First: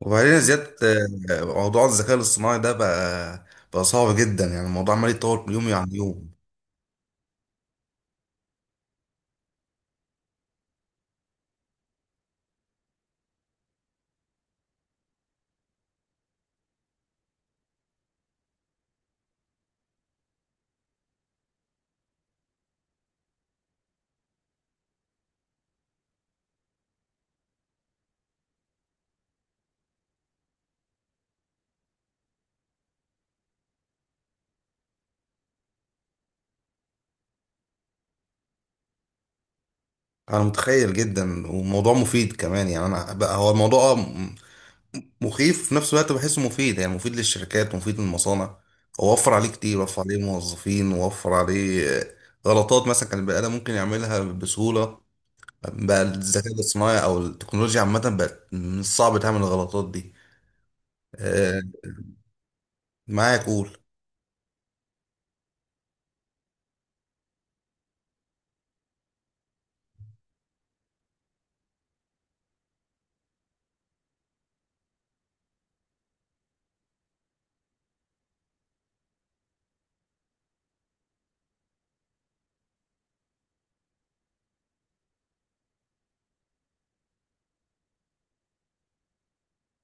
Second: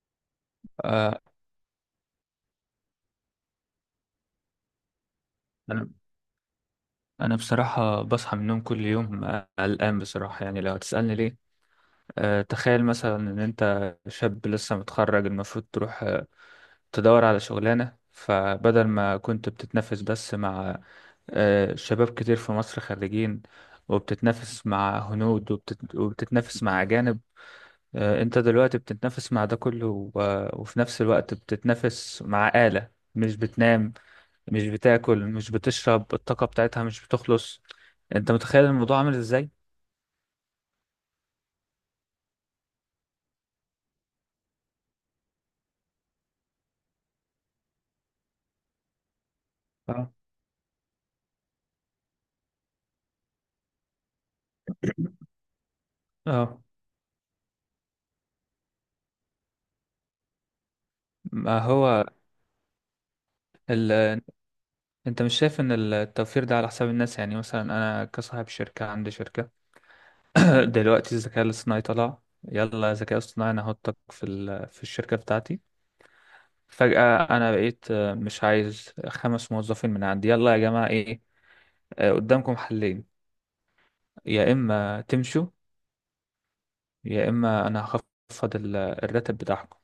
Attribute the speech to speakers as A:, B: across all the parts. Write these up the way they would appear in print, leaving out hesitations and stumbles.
A: وبعدين يا زياد،
B: آه،
A: موضوع الذكاء الاصطناعي ده بقى صعب جدا. يعني الموضوع عمال يتطور كل يوم
B: أنا
A: عن يوم.
B: أنا بصراحة بصحى من النوم كل يوم، قلقان بصراحة. يعني لو هتسألني ليه، تخيل مثلا إن أنت شاب لسه متخرج، المفروض تروح تدور على شغلانة. فبدل ما كنت بتتنافس بس مع شباب كتير في مصر خريجين، وبتتنافس مع هنود، وبتتنافس مع أجانب. أنت دلوقتي بتتنافس مع ده كله، وفي نفس الوقت بتتنافس مع آلة مش بتنام، مش بتاكل، مش بتشرب. الطاقة بتاعتها مش بتخلص. انت متخيل الموضوع عامل ازاي؟
A: انا متخيل جدا، وموضوع مفيد كمان. يعني انا بقى هو الموضوع مخيف في نفس الوقت، بحسه مفيد. يعني مفيد للشركات ومفيد للمصانع. هو وفر عليه كتير، وفر
B: اه.
A: عليه موظفين، ووفر عليه غلطات مثلا كان البني ادم ممكن يعملها بسهولة. بقى الذكاء
B: اه.
A: الاصطناعي او التكنولوجيا عامة بقت من الصعب تعمل الغلطات دي.
B: ما
A: آه،
B: هو
A: معايا قول.
B: ال... انت مش شايف ان التوفير ده على حساب الناس؟ يعني مثلا انا كصاحب شركة، عندي شركة. دلوقتي الذكاء الاصطناعي طلع، يلا ذكاء اصطناعي انا هحطك في في الشركة بتاعتي. فجأة انا بقيت مش عايز خمس موظفين من عندي. يلا يا جماعة، ايه، قدامكم حلين: يا اما تمشوا، يا اما انا هخفض الراتب بتاعكم.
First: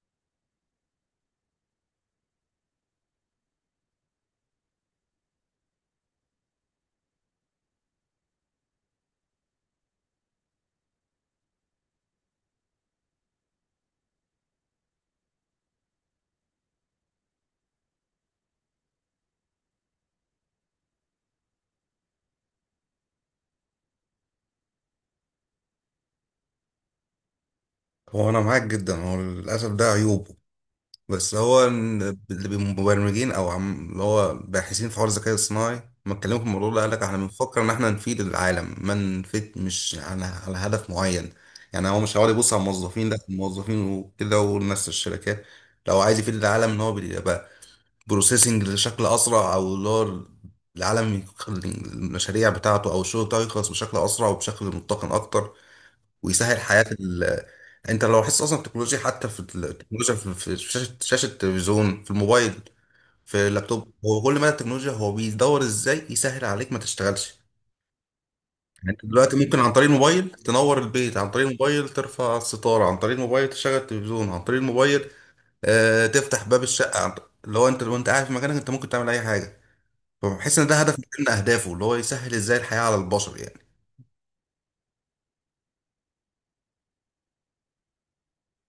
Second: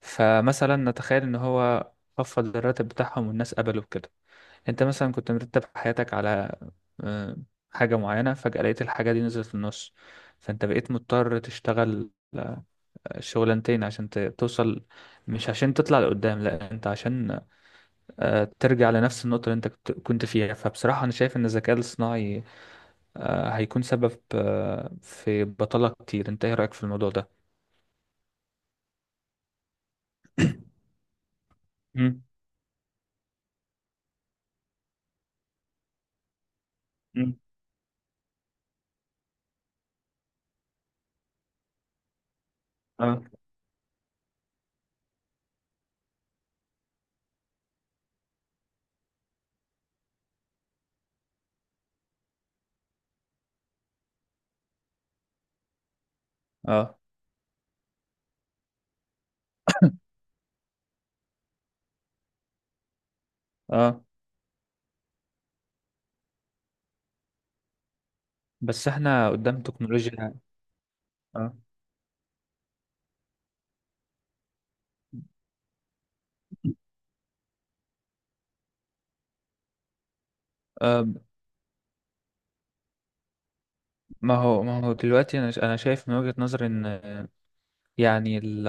B: فمثلا نتخيل ان هو خفض الراتب بتاعهم والناس قبلوا بكده. انت مثلا كنت مرتب حياتك على آه، حاجة معينة، فجأة لقيت الحاجة دي نزلت في النص، فانت بقيت مضطر تشتغل آه، شغلانتين عشان توصل. مش عشان تطلع لقدام، لا انت عشان ترجع لنفس النقطة اللي انت كنت فيها. فبصراحة انا شايف ان الذكاء الاصطناعي هيكون سبب في بطالة كتير. انت ايه رأيك في الموضوع ده؟
A: هو انا معاك جدا، هو للاسف ده عيوب. بس هو إن
B: مم.
A: اللي بمبرمجين او عم اللي هو باحثين في حوار الذكاء الصناعي ما اتكلموا في الموضوع ده، قال لك احنا
B: مم.
A: بنفكر ان احنا نفيد العالم، ما نفيد مش على هدف معين. يعني هو مش هيقعد يبص على الموظفين، لا
B: اه.
A: الموظفين وكده والناس في الشركات. لو عايز يفيد العالم ان هو بيبقى بروسيسنج بشكل اسرع، او اللي هو العالم يخ- المشاريع بتاعته او الشغل بتاعه يخلص بشكل اسرع وبشكل متقن اكتر، ويسهل حياة
B: اه.
A: ال... انت لو حاسس اصلا التكنولوجيا، حتى في التكنولوجيا، في شاشة التلفزيون، في الموبايل، في اللابتوب،
B: اه.
A: هو كل ما التكنولوجيا هو بيدور ازاي يسهل عليك ما تشتغلش يعني.
B: بس
A: انت
B: احنا
A: دلوقتي ممكن
B: قدام
A: عن طريق الموبايل
B: تكنولوجيا.
A: تنور البيت، عن طريق
B: اه،
A: الموبايل ترفع الستارة، عن طريق الموبايل تشغل التلفزيون، عن طريق الموبايل تفتح باب الشقة عن... اللي هو انت لو انت قاعد في مكانك انت ممكن تعمل اي حاجة. فبحس ان ده هدف
B: آه،
A: من اهدافه، اللي هو يسهل ازاي الحياة على البشر يعني.
B: ما هو دلوقتي انا شايف من وجهة نظري ان يعني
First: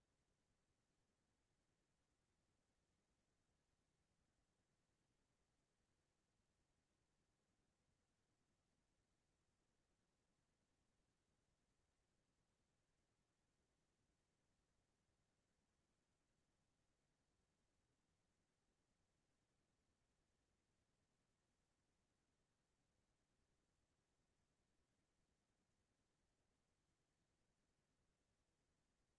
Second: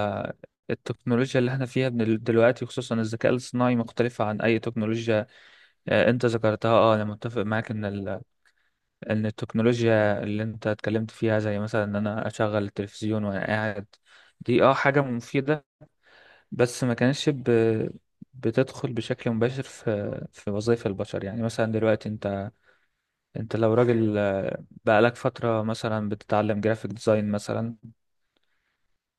B: التكنولوجيا اللي احنا فيها من دلوقتي، خصوصا الذكاء الاصطناعي، مختلفة عن اي تكنولوجيا انت ذكرتها. اه، انا متفق معاك ان ان التكنولوجيا اللي انت اتكلمت فيها، زي مثلا ان انا اشغل التلفزيون وانا قاعد، دي حاجة مفيدة. بس ما كانتش بتدخل بشكل مباشر في وظائف البشر. يعني مثلا دلوقتي، انت لو راجل بقالك فترة مثلا بتتعلم جرافيك ديزاين مثلا،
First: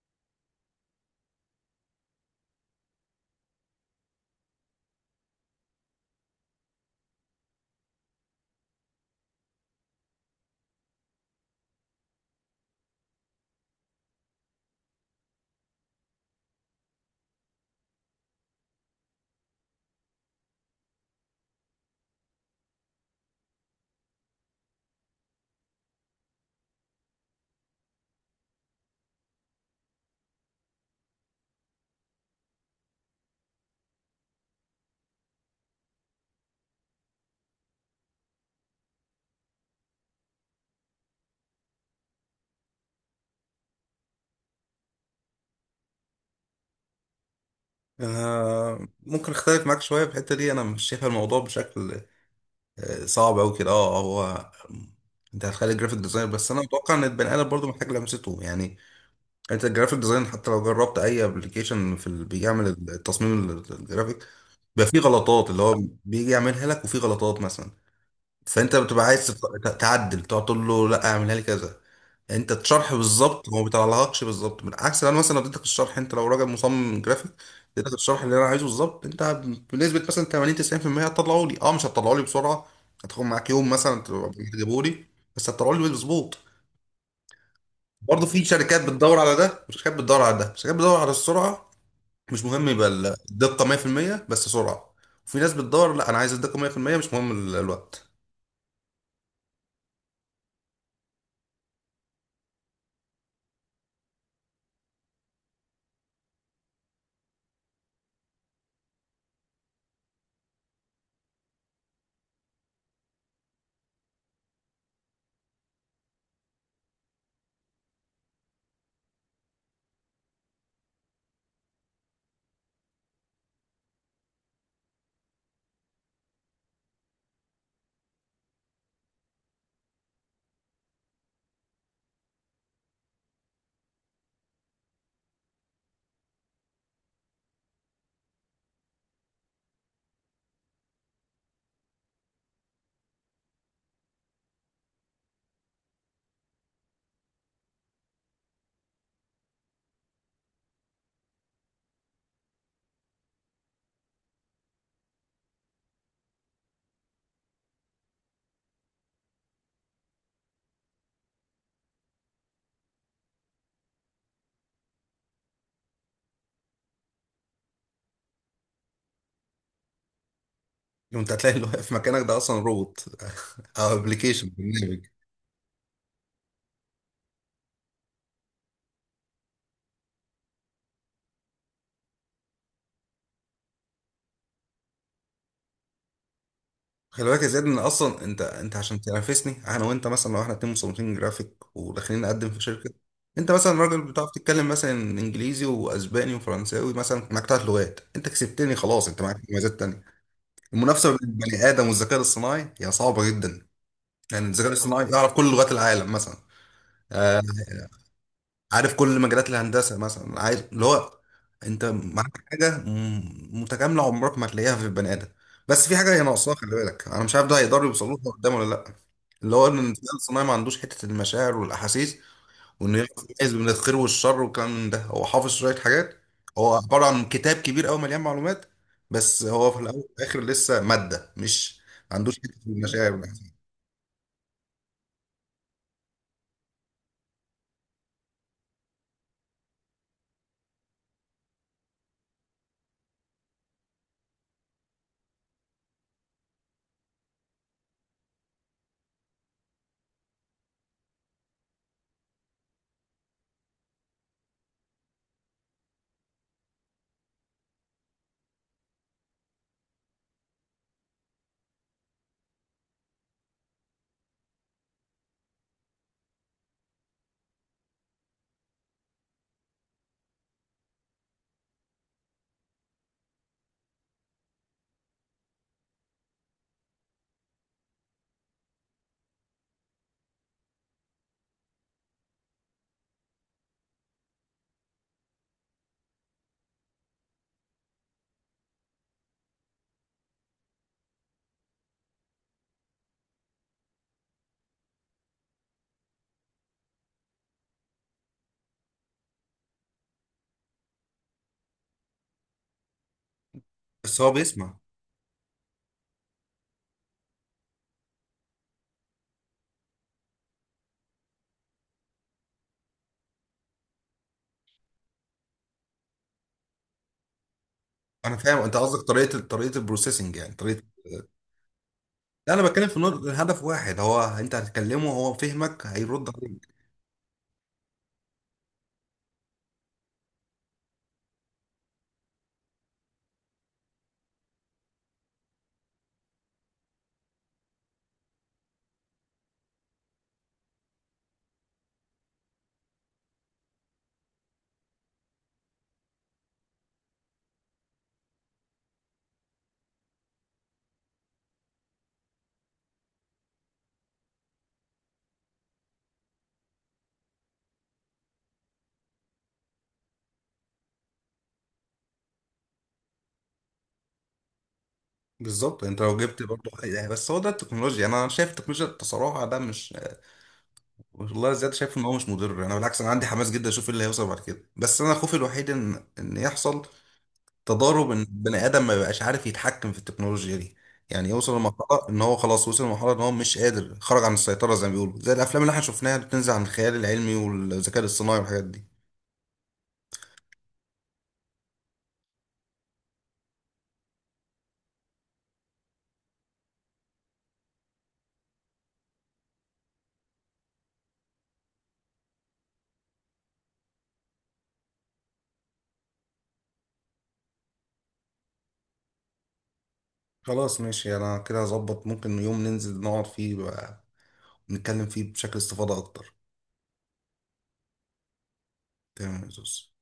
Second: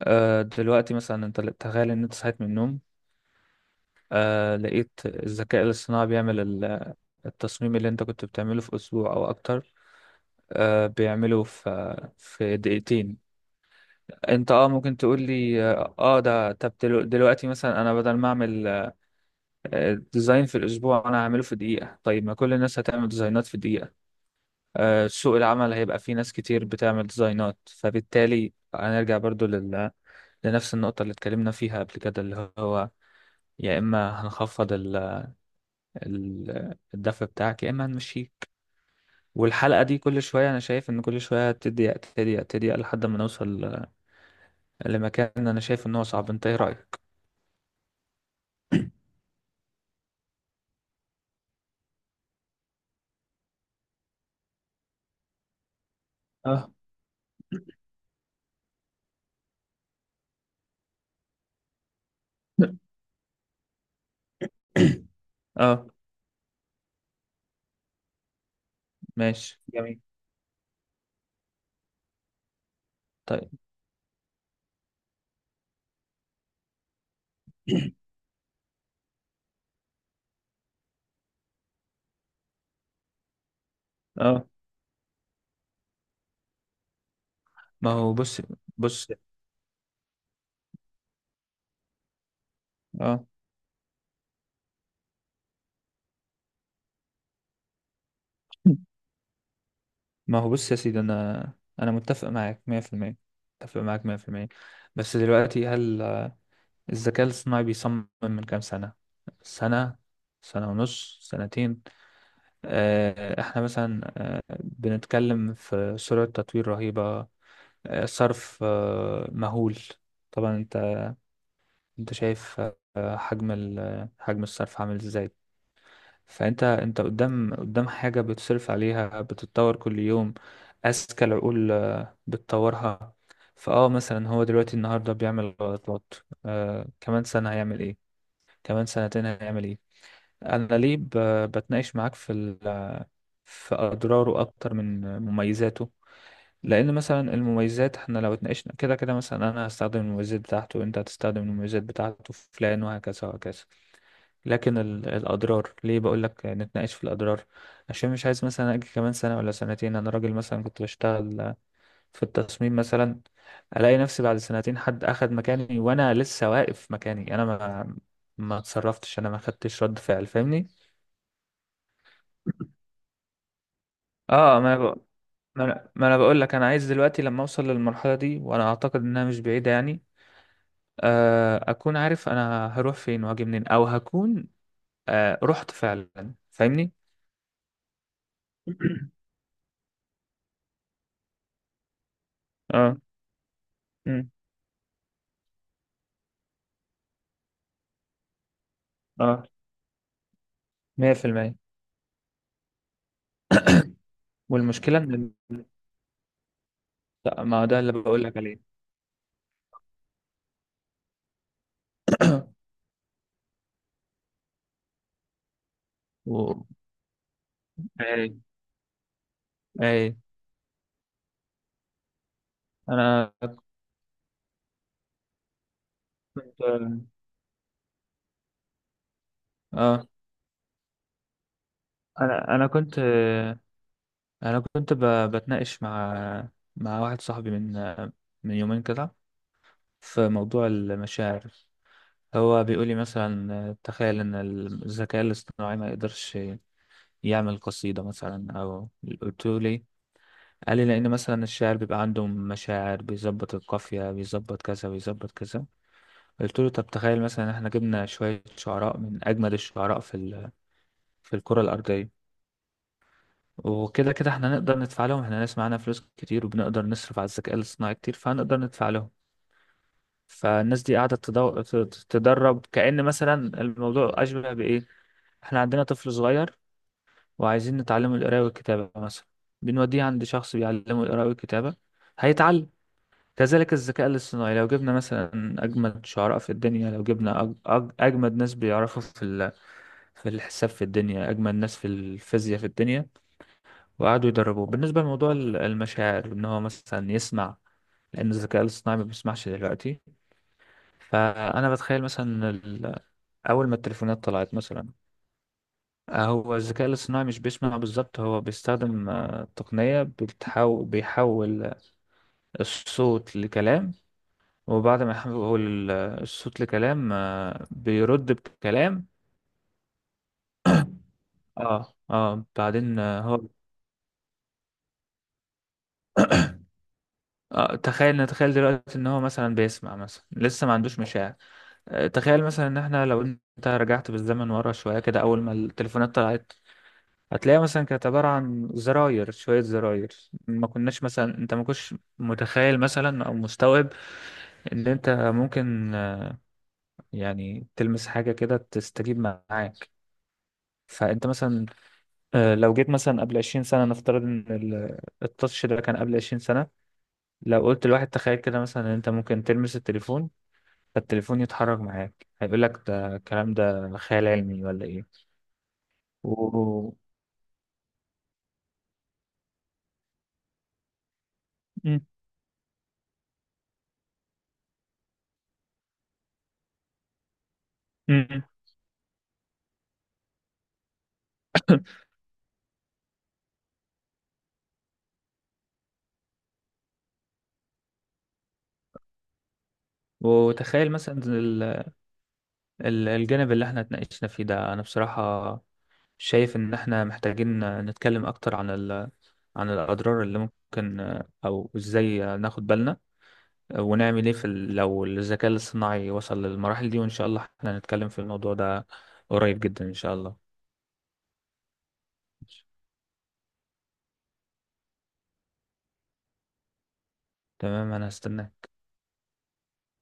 B: دلوقتي مثلا انت تخيل ان انت صحيت من النوم لقيت الذكاء الاصطناعي بيعمل التصميم اللي انت كنت بتعمله في اسبوع او اكتر بيعمله في دقيقتين. انت، ممكن تقول لي، ده، طب دلوقتي مثلا انا بدل ما اعمل ديزاين في الاسبوع، انا هعمله في دقيقة. طيب ما كل الناس هتعمل ديزاينات في دقيقة، سوق العمل هيبقى فيه ناس كتير بتعمل ديزاينات، فبالتالي هنرجع برضو لنفس النقطة اللي اتكلمنا فيها قبل كده، اللي هو يا إما هنخفض الدفع بتاعك، يا إما هنمشيك. والحلقة دي كل شوية أنا شايف إن كل شوية تضيق تضيق تضيق لحد ما نوصل لمكان أنا شايف إن هو صعب. أنت إيه رأيك؟
A: انا ممكن اختلف معاك شويه في الحته دي، انا مش شايف الموضوع بشكل صعب أوي كده. اه هو انت هتخلي الجرافيك ديزاين، بس انا
B: اه.
A: اتوقع ان البني ادم برضه محتاج لمسته يعني. انت الجرافيك ديزاين حتى لو جربت اي ابلكيشن في ال... بيعمل التصميم ال- الجرافيك، بيبقى فيه غلطات اللي هو
B: أه.
A: بيجي يعملها لك، وفيه غلطات مثلا. فانت بتبقى عايز
B: ماشي
A: تت-
B: جميل.
A: تعدل، تقعد تقول له لا اعملها لي كذا. انت الشرح بالظبط
B: طيب.
A: هو ما بيطلعلكش بالظبط. بالعكس، انا مثلا لو اديتك الشرح، انت لو راجل مصمم جرافيك، اديتك الشرح اللي انا عايزه بالظبط، انت بنسبه مثلا 80 90% هتطلعه لي. اه مش هتطلعه لي بسرعه، هتاخد معاك يوم مثلا
B: أه.
A: تجيبه لي، بس هتطلعه لي مظبوط.
B: ما هو
A: برضه
B: بص.
A: في شركات
B: بص.
A: بتدور على ده، وشركات بتدور على ده. شركات بتدور على السرعه، مش مهم يبقى
B: أه.
A: الدقه 100%، بس سرعه. وفي ناس بتدور لا انا عايز الدقه 100%، مش مهم ال- الوقت.
B: ما هو بص يا سيدي، انا متفق معاك 100%. متفق معاك 100%. بس دلوقتي، هل الذكاء الاصطناعي بيصمم من كام سنة؟ سنة، سنة ونص، سنتين. احنا مثلا بنتكلم في سرعة تطوير رهيبة، صرف مهول. طبعا انت شايف حجم حجم الصرف عامل ازاي. فانت، انت قدام حاجة بتصرف عليها بتتطور كل يوم، اذكى العقول بتطورها. مثلا هو دلوقتي النهاردة بيعمل غلطات. كمان سنة هيعمل ايه؟ كمان سنتين هيعمل ايه؟ انا ليه بتناقش معاك في في اضراره اكتر من مميزاته؟ لان مثلا المميزات احنا لو اتناقشنا كده كده، مثلا انا هستخدم المميزات بتاعته وانت هتستخدم المميزات بتاعته، فلان وهكذا وهكذا. لكن الاضرار ليه بقول لك نتناقش في الاضرار؟ عشان مش عايز مثلا اجي كمان سنه ولا سنتين، انا راجل مثلا كنت بشتغل في التصميم مثلا، الاقي نفسي بعد سنتين حد اخد مكاني وانا لسه واقف مكاني، انا ما اتصرفتش، انا ما خدتش رد فعل. فاهمني؟
A: وانت هتلاقي اللي واقف في مكانك ده اصلا روبوت او
B: اه،
A: ابلكيشن.
B: ما انا بقول ما انا ما أنا بقول لك، انا عايز دلوقتي لما اوصل للمرحله دي، وانا اعتقد انها مش بعيده يعني، اكون عارف انا هروح فين واجي منين، او هكون رحت فعلا. فاهمني؟
A: خلي بالك يا زياد ان اصلا انت عشان تنافسني انا وانت، مثلا لو احنا اتنين مصممين جرافيك وداخلين نقدم في شركه،
B: اه.
A: انت مثلا راجل بتعرف تتكلم مثلا انجليزي واسباني وفرنساوي، مثلا معاك ثلاث لغات، انت كسبتني خلاص، انت معاك
B: اه.
A: مميزات تانية. المنافسه بين
B: 100%.
A: البني ادم والذكاء الاصطناعي هي صعبه جدا. يعني الذكاء
B: والمشكله
A: الاصطناعي
B: ان
A: يعرف كل
B: ال-
A: لغات العالم مثلا، آه،
B: لا، ما هو ده اللي بقول لك عليه.
A: عارف كل مجالات الهندسه مثلا. عايز اللي هو انت معاك حاجه م- متكامله عمرك ما هتلاقيها في البني ادم. بس في حاجه هي
B: و...
A: ناقصاها، خلي بالك، انا مش عارف ده هيقدروا يوصلوا لها
B: اي.
A: قدام ولا لا. اللي هو ان الذكاء
B: اي.
A: الصناعي ما عندوش حته المشاعر والاحاسيس، وانه يعرف
B: انا
A: يميز بين الخير والشر والكلام من ده. هو حافظ شويه حاجات،
B: كنت
A: هو عباره عن كتاب كبير قوي مليان معلومات، بس هو في الاول
B: اه
A: والاخر لسه ماده، مش ما عندوش حته
B: انا انا كنت
A: المشاعر والاحاسيس.
B: انا كنت ب... بتناقش مع واحد صاحبي من يومين كده، في موضوع المشاعر. هو بيقول لي مثلا تخيل ان الذكاء الاصطناعي ما يقدرش يعمل قصيده مثلا، او قلت له ليه؟ قال لي لان مثلا الشاعر بيبقى عنده مشاعر، بيظبط القافيه، بيظبط كذا، بيظبط كذا. قلت له طب تخيل مثلا إن احنا جبنا شوية شعراء من أجمد الشعراء في في الكرة الأرضية، وكده كده احنا نقدر ندفع لهم. احنا ناس معانا فلوس كتير وبنقدر نصرف على الذكاء الاصطناعي كتير، فهنقدر ندفع لهم. فالناس دي قاعدة تدرب. كأن مثلا الموضوع أشبه بإيه: احنا عندنا طفل صغير وعايزين نتعلمه القراءة والكتابة مثلا، بنوديه عند شخص بيعلمه القراءة والكتابة، هيتعلم. كذلك الذكاء الاصطناعي، لو جبنا مثلا أجمد شعراء في الدنيا، لو جبنا أجمد ناس بيعرفوا في في الحساب في الدنيا، أجمل ناس في الفيزياء في الدنيا، وقعدوا يدربوه بالنسبة لموضوع المشاعر، إن هو مثلا يسمع، لأن الذكاء الاصطناعي ما بيسمعش دلوقتي. فأنا بتخيل مثلا أول ما
A: بس
B: التليفونات
A: هو
B: طلعت
A: بيسمع.
B: مثلا. هو الذكاء الاصطناعي مش بيسمع بالظبط، هو بيستخدم تقنية بتحاول، بيحول الصوت لكلام، وبعد ما يحول الصوت لكلام بيرد
A: انا فاهم انت قصدك
B: بكلام.
A: طريقه طريقه البروسيسنج يعني طريقه.
B: اه. اه.
A: لا، انا بتكلم في
B: بعدين
A: نقطة
B: هو،
A: الهدف واحد. هو انت هتكلمه هو فهمك، هيرد عليك
B: آه، تخيل نتخيل دلوقتي ان هو مثلا بيسمع مثلا، لسه ما عندوش مشاعر. تخيل مثلا ان احنا، لو انت رجعت بالزمن ورا شوية كده، اول ما التليفونات طلعت هتلاقيها مثلا كانت عبارة عن زراير، شوية زراير. ما كناش مثلا، انت ما كنتش متخيل مثلا او مستوعب ان انت ممكن يعني تلمس حاجة كده تستجيب معاك. فانت مثلا لو جيت مثلا قبل 20 سنة، نفترض ان التاتش ده كان قبل 20 سنة، لو قلت لواحد تخيل كده مثلا ان انت ممكن تلمس التليفون فالتليفون يتحرك معاك، هيقول لك ده الكلام ده خيال علمي ولا ايه؟
A: بالظبط. انت لو جبت برضه
B: و...
A: يعني، بس هو ده التكنولوجيا يعني. انا شايف التكنولوجيا التصارع ده مش... والله زياد، شايف
B: مم.
A: ان هو مش مضر. انا بالعكس، انا عندي حماس جدا اشوف ايه اللي هيوصل بعد كده. بس انا خوفي الوحيد ان يحصل تضارب، ان
B: مم.
A: بني ادم ما يبقاش عارف يتحكم في التكنولوجيا دي. يعني يوصل لمرحلة ان هو خلاص وصل لمرحلة ان هو مش قادر، خرج عن السيطرة زي ما بيقولوا، زي الافلام اللي احنا شفناها اللي بتنزل عن الخيال العلمي والذكاء الاصطناعي والحاجات دي.
B: وتخيل مثلا الجانب اللي احنا اتناقشنا فيه ده، انا بصراحة شايف ان احنا محتاجين نتكلم اكتر عن عن الاضرار اللي ممكن، او ازاي ناخد بالنا ونعمل ايه في لو الذكاء الاصطناعي وصل للمراحل دي. وان شاء الله احنا هنتكلم في الموضوع ده قريب جدا ان شاء الله.
A: خلاص، ماشي، انا كده اظبط. ممكن يوم ننزل نقعد فيه بقى نتكلم فيه بشكل استفاضة اكتر.
B: تمام، انا هستناك.
A: تمام يا زوز.